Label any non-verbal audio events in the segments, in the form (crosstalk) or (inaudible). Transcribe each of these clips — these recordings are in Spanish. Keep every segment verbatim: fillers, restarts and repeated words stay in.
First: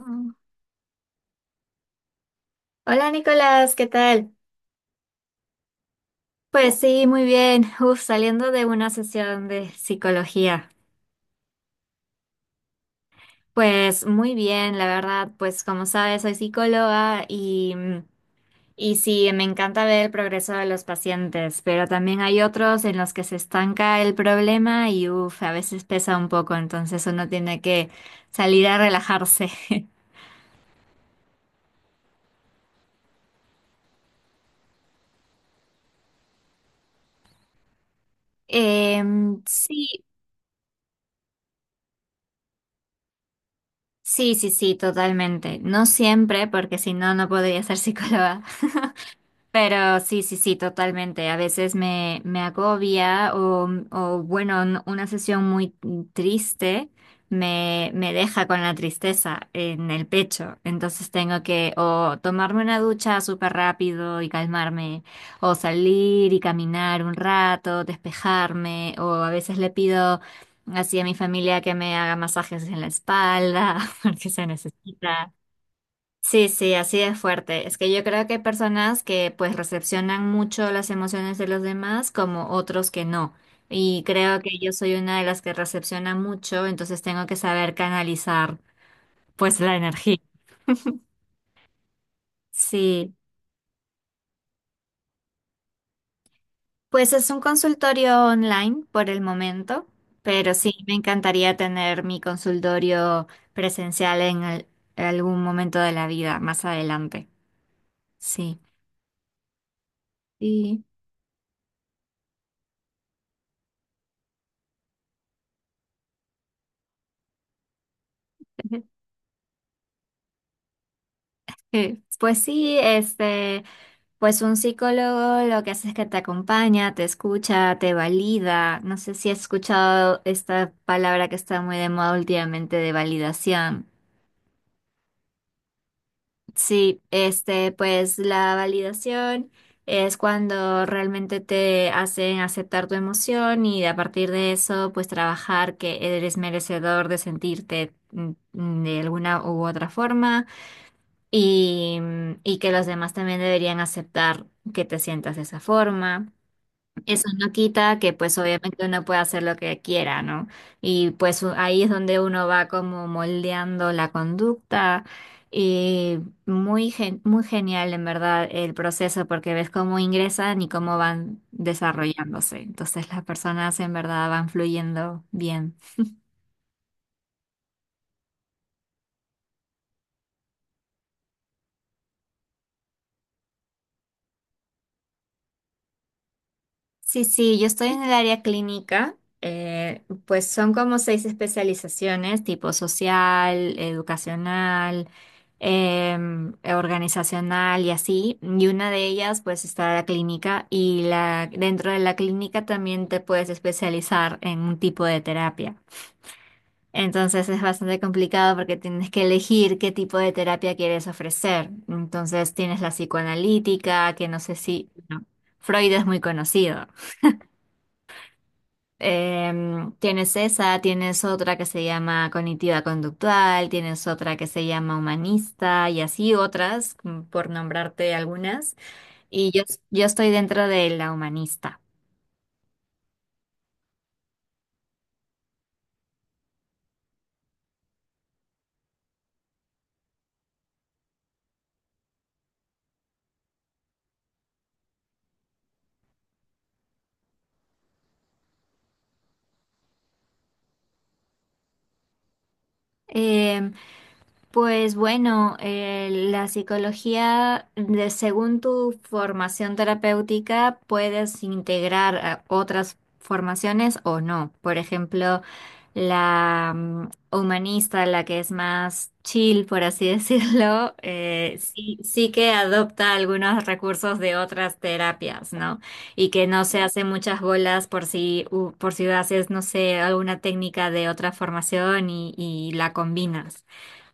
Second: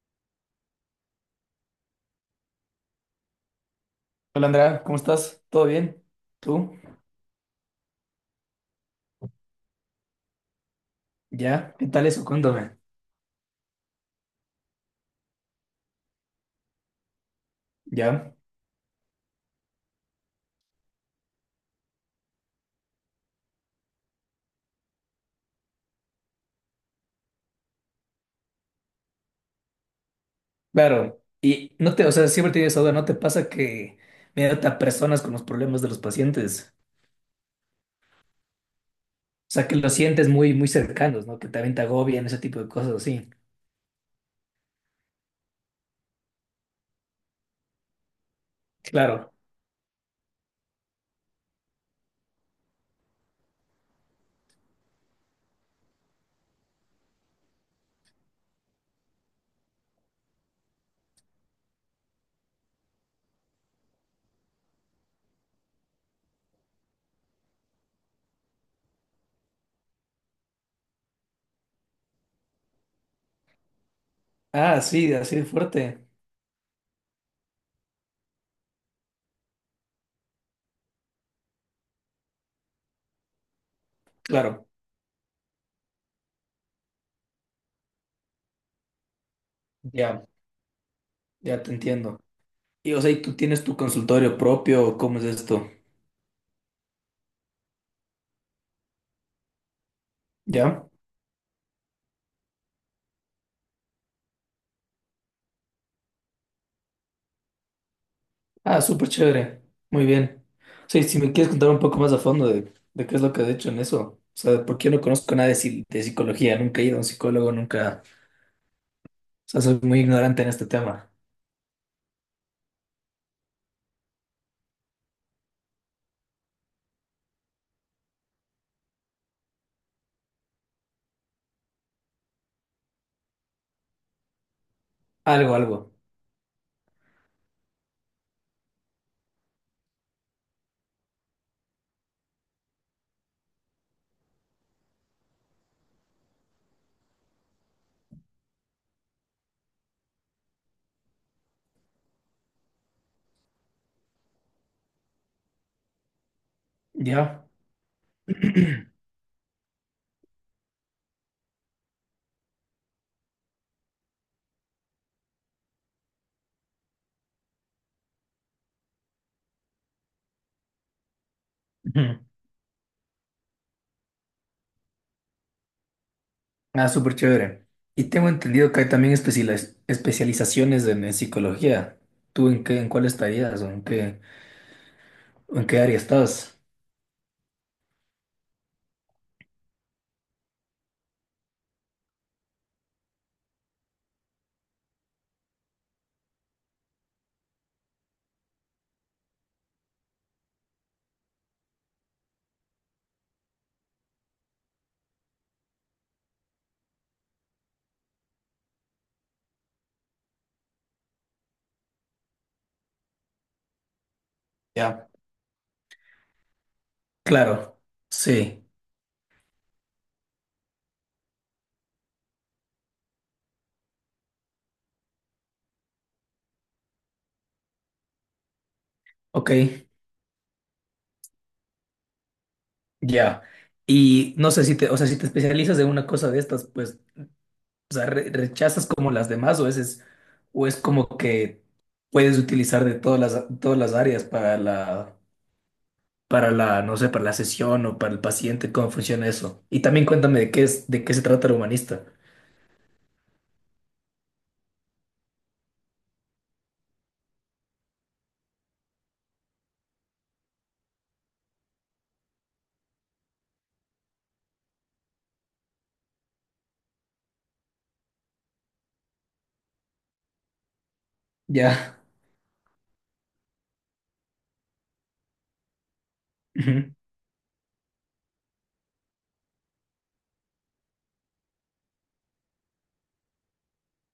Mm. Hola Nicolás, ¿qué tal? Hola Andrea, ¿cómo estás? ¿Todo bien? ¿Tú? Pues sí, muy bien. Uf, saliendo de una sesión de psicología. ¿Ya? ¿Qué tal eso? Cuéntame. Pues muy bien, la verdad, pues como sabes, soy psicóloga y, mm, ¿Ya? y sí, me encanta ver el progreso de los pacientes, pero también hay otros en los que se estanca el problema y uf, a veces pesa un poco, entonces uno tiene que salir a relajarse. (laughs) Claro. Y no te, o sea, siempre tienes esa duda, ¿no te pasa que me a personas con los problemas de los pacientes? Em, O sea, que los sí, sientes muy, muy cercanos, ¿no? Que también te agobian, ese tipo de cosas así. sí, sí, sí, totalmente. No siempre, porque si no, no podría ser psicóloga. Claro. Pero sí, sí, sí, totalmente. A veces me, me agobia o, o, bueno, n- una sesión muy triste me, me deja con la tristeza en el pecho. Entonces tengo que o tomarme una ducha súper rápido y calmarme, o salir y caminar un rato, despejarme, o a veces le pido así a mi familia que me haga masajes en la espalda (laughs) porque se Ah, sí, necesita. así de fuerte. Sí, sí, así de fuerte. Es que yo creo que hay personas que pues recepcionan mucho las emociones de los demás como otros que no. Y creo que Claro. yo soy una de las que recepciona mucho, entonces tengo que saber canalizar pues la energía. Ya, ya te entiendo. Y, o sea, Sí, ¿y tú tienes tu consultorio propio? O ¿cómo es esto? pues es un consultorio online por el momento, pero sí ¿Ya? me encantaría tener mi consultorio presencial en al- algún momento de la vida más adelante. Sí. Ah, súper chévere. Muy bien. Y Sí, si me quieres contar un poco más a fondo de, de qué es lo que has hecho en eso. O sea, porque yo no conozco nada de, psi- de psicología, nunca he ido a un psicólogo, nunca. O sea, soy muy ignorante en este tema. (laughs) pues sí, este. Pues un psicólogo lo que hace es que te acompaña, te escucha, te valida. No sé si has escuchado esta palabra que está muy de moda últimamente de validación. Algo, algo. Sí, este, pues la validación es cuando realmente te hacen aceptar tu emoción y a partir de eso, pues trabajar que eres merecedor de sentirte mm, mm, de alguna u otra forma y, y que los demás también deberían aceptar que te sientas de esa forma. Eso ¿Ya? no quita que pues (clears throat) obviamente uno puede hacer lo que quiera, ¿no? Y pues u- ahí es donde uno va como moldeando la conducta y muy, gen- muy genial en verdad el proceso porque ves cómo ingresan y cómo van Ujú. desarrollándose. Entonces las personas en verdad van fluyendo bien. Ah, súper chévere. Y tengo entendido que hay también especializ- especializaciones en, en psicología. ¿Tú en qué, en cuál estarías o en qué, o en qué área estás? Sí, sí, yo estoy en el área clínica, eh, pues son como seis especializaciones, tipo social, educacional, em, organizacional y así. Y una de ellas, pues, está la clínica y la, dentro de la clínica también te puedes especializar en un tipo de terapia. Entonces es bastante complicado porque tienes que elegir qué tipo de terapia quieres ofrecer. Entonces tienes la psicoanalítica, que no sé si, Ya. no, Freud es muy conocido. Claro. Sí. Em, tienes esa, tienes otra que se llama cognitiva conductual, tienes otra que se llama humanista y así otras, mm, por nombrarte algunas. Ok. Y yo, yo estoy dentro de la humanista. Ya. Y no sé si te, o sea, si te especializas en una cosa de estas, pues, o sea, re- rechazas como las demás o es, es- o es como que puedes utilizar de todas las, todas las áreas para la, para la, no sé, para la sesión o para el paciente, cómo funciona eso. Y también cuéntame de qué es, de qué se trata el humanista. Em, Pues bueno, eh, la psicología, de- según tu formación terapéutica, puedes integrar a otras formaciones o no. Por ejemplo, la mm, humanista, la que es más chill, por así (laughs) decirlo, eh, Ya. sí, sí que adopta algunos recursos de otras terapias, ¿no? Y que no se Ujú. hace muchas bolas por si, u- por si haces, no sé, alguna técnica de otra formación y y la combinas.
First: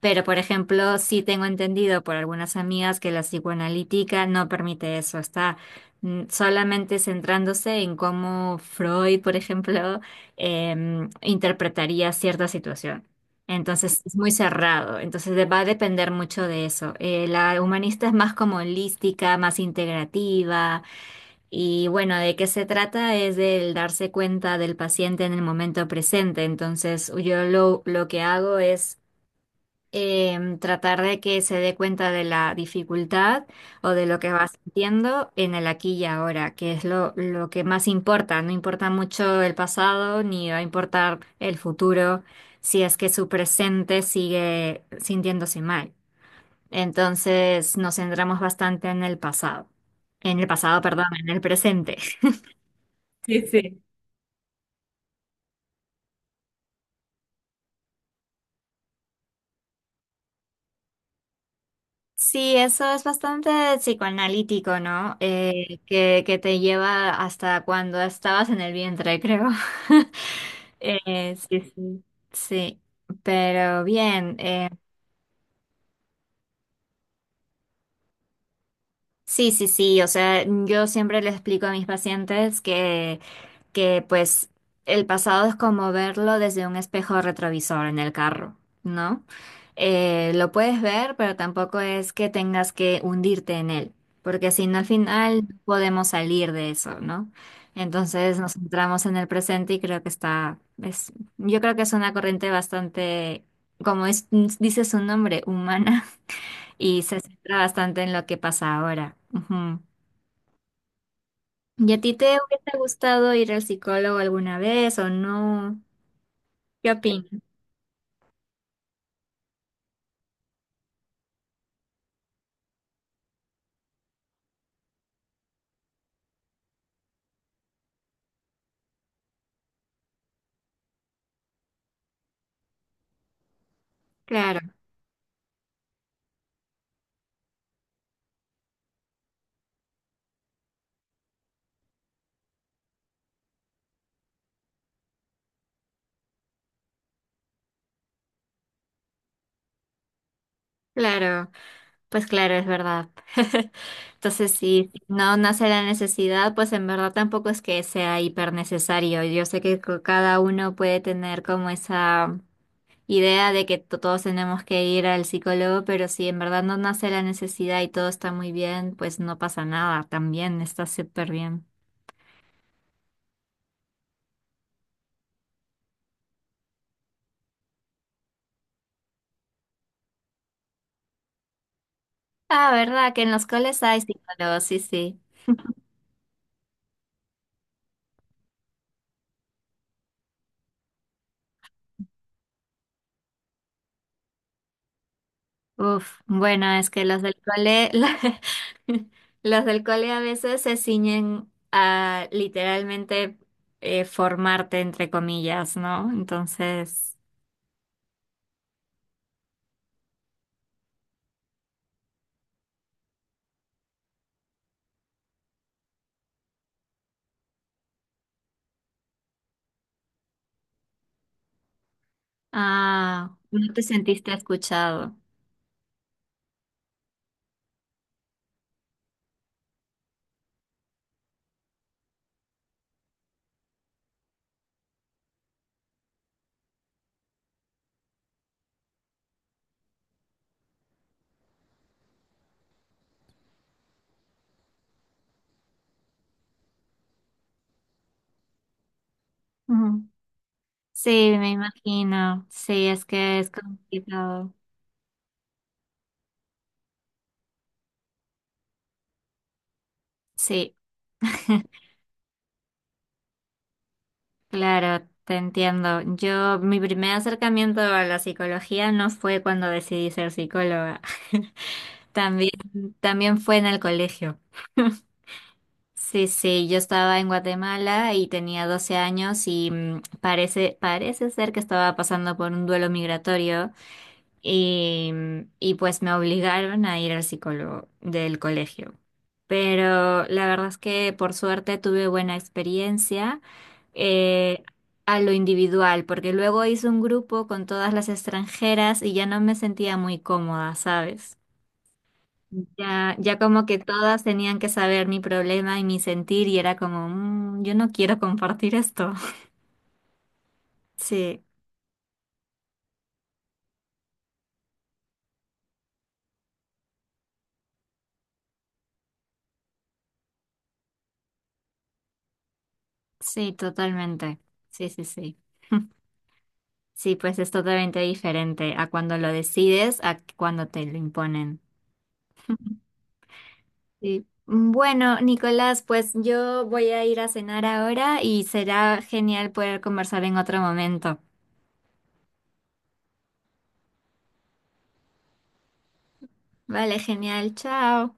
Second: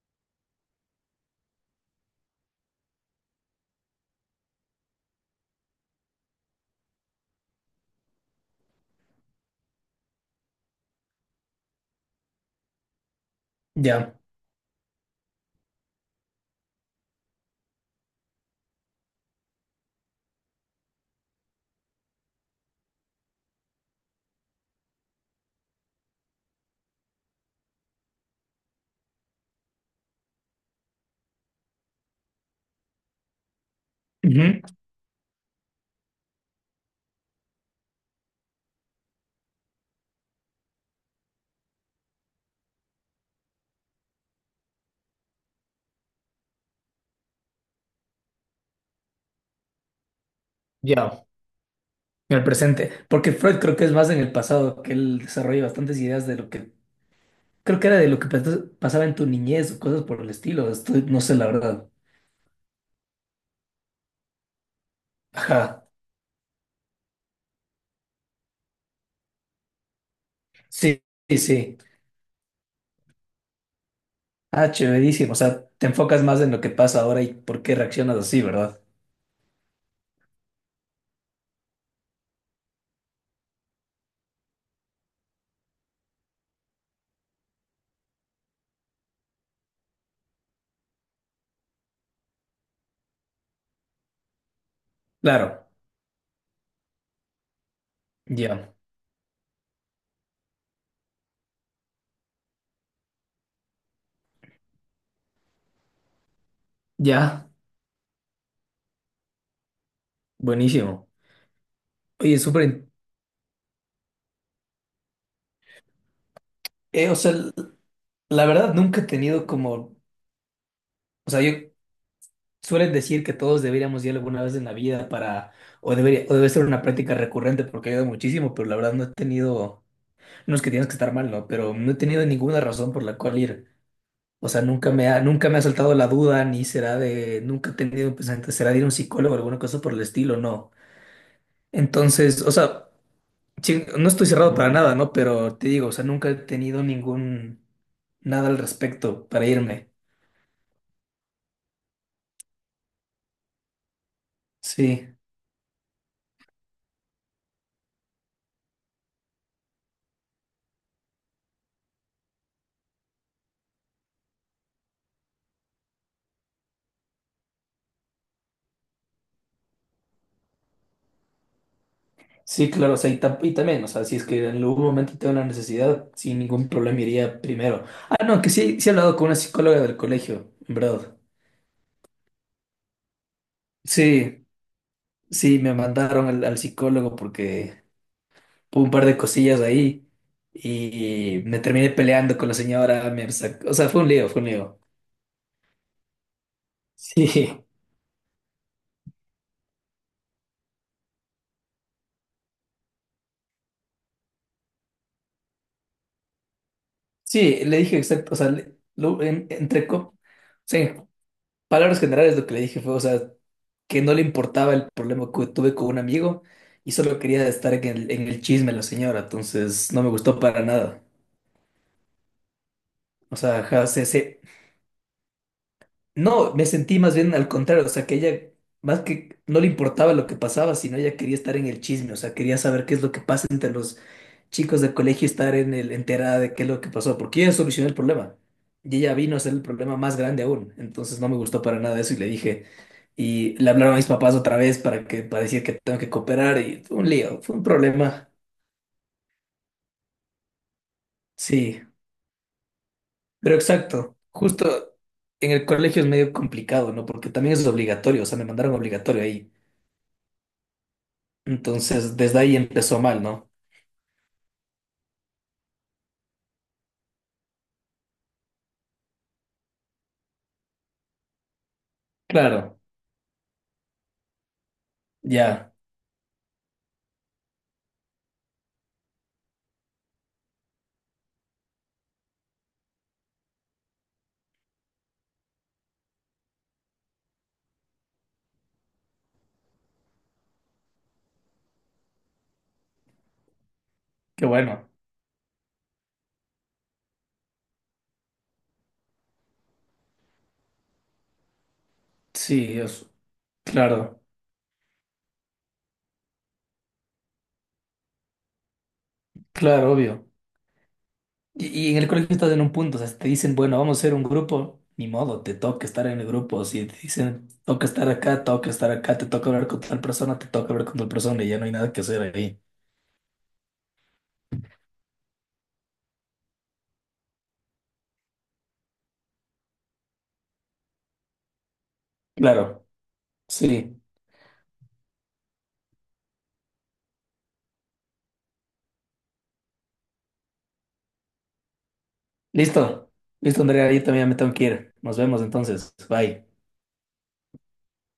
Pero, por ejemplo, sí tengo entendido por algunas amigas que la psicoanalítica no permite eso, está mm, solamente centrándose en cómo Freud, por ejemplo, (laughs) em, interpretaría cierta situación. Entonces es Ya. muy cerrado, entonces de- va a depender mucho de eso. Eh, la humanista es más como holística, más integrativa y bueno, de qué se trata es del darse cuenta del paciente en el momento presente. Entonces yo lo, lo que hago es em, tratar de que se dé cuenta de la dificultad o de lo que va Ujú. sintiendo en el aquí y ahora, que es lo, lo que más importa. No importa mucho el pasado ni va a importar el futuro si es que su presente sigue sintiéndose mal. Entonces nos centramos bastante en el pasado, en el pasado, perdón, Ya. en el presente. (laughs) En el presente. Porque Sí, Freud creo sí. que es más en el pasado, que él desarrolla bastantes ideas de lo que creo que era de lo que pas- pasaba en tu niñez o cosas por el estilo. Estoy, no sé la verdad. Sí, eso es bastante psicoanalítico, ¿no? Eh, Ajá. que, que te lleva hasta cuando estabas en el vientre, creo. (laughs) Sí, Eh, sí, sí, sí. sí. Sí, pero bien. eh, Ah, chéverísimo. O sea, te enfocas más en lo que pasa ahora y por qué reaccionas así, ¿verdad? sí, sí, sí. O sea, yo siempre le explico a mis pacientes que pues el pasado es como verlo desde un espejo retrovisor en el carro, ¿no? Eh, lo puedes ver, pero tampoco es que tengas que hundirte en él, porque si no al final no Claro. podemos salir de eso, ¿no? Entonces nos Ya. centramos en el presente y creo que está, es, yo creo que es una corriente bastante, como es, dice su nombre, humana, (laughs) y se Ya. centra bastante en lo que pasa ahora. Ujú. Buenísimo. ¿Y a ti te Oye, súper. hubiese in- gustado ir al psicólogo alguna vez o no? ¿Qué eh, o sea, opinas? l- la verdad nunca he tenido como. O sea, yo suelen decir que todos deberíamos ir alguna vez en la vida para. O debería, o debe ser una práctica recurrente porque ayuda muchísimo, pero la verdad no he tenido. No es que tienes que estar mal, ¿no? Pero no he tenido ninguna razón por la cual ir. O Claro, sea, nunca me ha, nunca me ha saltado la duda, ni será de, nunca he tenido un pensamiento, será de ir a un psicólogo o alguna cosa por el estilo, no. Entonces, o sea, sí, no estoy cerrado para nada, ¿no? Pero te digo, o sea, nunca he tenido ningún, nada al respecto para irme. claro, pues claro, es verdad. (laughs) Entonces, si Sí, no nace la necesidad, pues en verdad tampoco es que sea hiper necesario. Yo sé que co- cada uno puede tener como esa idea de que to- todos tenemos que ir al psicólogo, pero si en verdad no nace la necesidad y todo está muy bien, pues no pasa nada, también está súper bien. sí, claro, o sea, y, tam- y también, o sea, si es que en algún momento tengo una necesidad, sin ningún problema iría primero. Ah, no, que sí, sí he hablado con una psicóloga del colegio, en verdad. Ah, ¿verdad? Que en los coles hay Sí, psicólogos, sí, sí. sí, me mandaron al, al psicólogo porque un par de cosillas ahí y me terminé peleando con la señora, me sacó- o sea, fue un lío, fue un lío. Uf, bueno, es que las del Sí, cole, (laughs) la- las del cole a veces se ciñen a literalmente eh, formarte, entre comillas, ¿no? Entonces, sí, le dije exacto, o sea, le- lo- en- entre, co- sí, en palabras generales lo que le dije fue, o sea, que no le importaba el problema que tuve con un amigo y solo quería estar en el, en el chisme la señora, entonces no me gustó para nada. ah, O sea, no te ajá, se, sentiste se escuchado. No, me sentí más bien al contrario, o sea, que ella más que no le importaba lo que pasaba, sino ella quería estar en el chisme, o sea, quería saber qué es lo que pasa entre los chicos del colegio, estar en el enterada de qué es lo que pasó, porque ella solucionó el problema. Y ella vino a ser el problema más grande aún, entonces no me gustó para nada eso y le dije, y le hablaron a mis papás otra vez para que para decir que tengo que cooperar y fue un lío, fue un problema. Ujú. Sí, me Sí, imagino. Sí, es que es pero exacto, complicado. justo en el colegio es medio complicado, ¿no? Porque también es obligatorio, o sea, me mandaron obligatorio ahí. Sí, Entonces, desde ahí empezó mal, ¿no? claro, te entiendo. Yo, mi primer acercamiento a la psicología no fue cuando decidí ser psicóloga. (laughs) También, Claro, también fue en el colegio. ya, Sí, sí, yo estaba en Guatemala y tenía doce años y mm, parece, parece ser que estaba pasando por un duelo migratorio y, mm, y pues me obligaron a ir al psicólogo del colegio. Pero la verdad es que por suerte tuve buena experiencia qué eh, bueno. a lo individual, porque luego hice un grupo con todas las extranjeras y ya no me sentía muy cómoda, ¿sabes? Sí, es, Ya, ya como que claro, todas tenían que saber mi problema y mi sentir y era como, "Mm, yo no quiero compartir esto". (laughs) claro, obvio. Sí, Y, y en el colegio estás en un punto, o sea, si te dicen, bueno, vamos a ser un grupo, ni modo, te toca estar en el grupo. Si te dicen, toca estar acá, toca estar acá, te toca hablar con tal persona, te toca hablar con tal persona y ya no hay nada que hacer ahí. sí, totalmente. Sí, sí, sí. (laughs) Sí, pues es totalmente diferente a cuando lo decides, a cuando te lo imponen. Claro, sí. Sí. Bueno, Nicolás, pues yo voy a ir a cenar ahora y será genial poder conversar en otro momento. Listo, listo, Andrea, yo también me tengo que ir. Nos vemos entonces. Bye. Vale, genial, chao.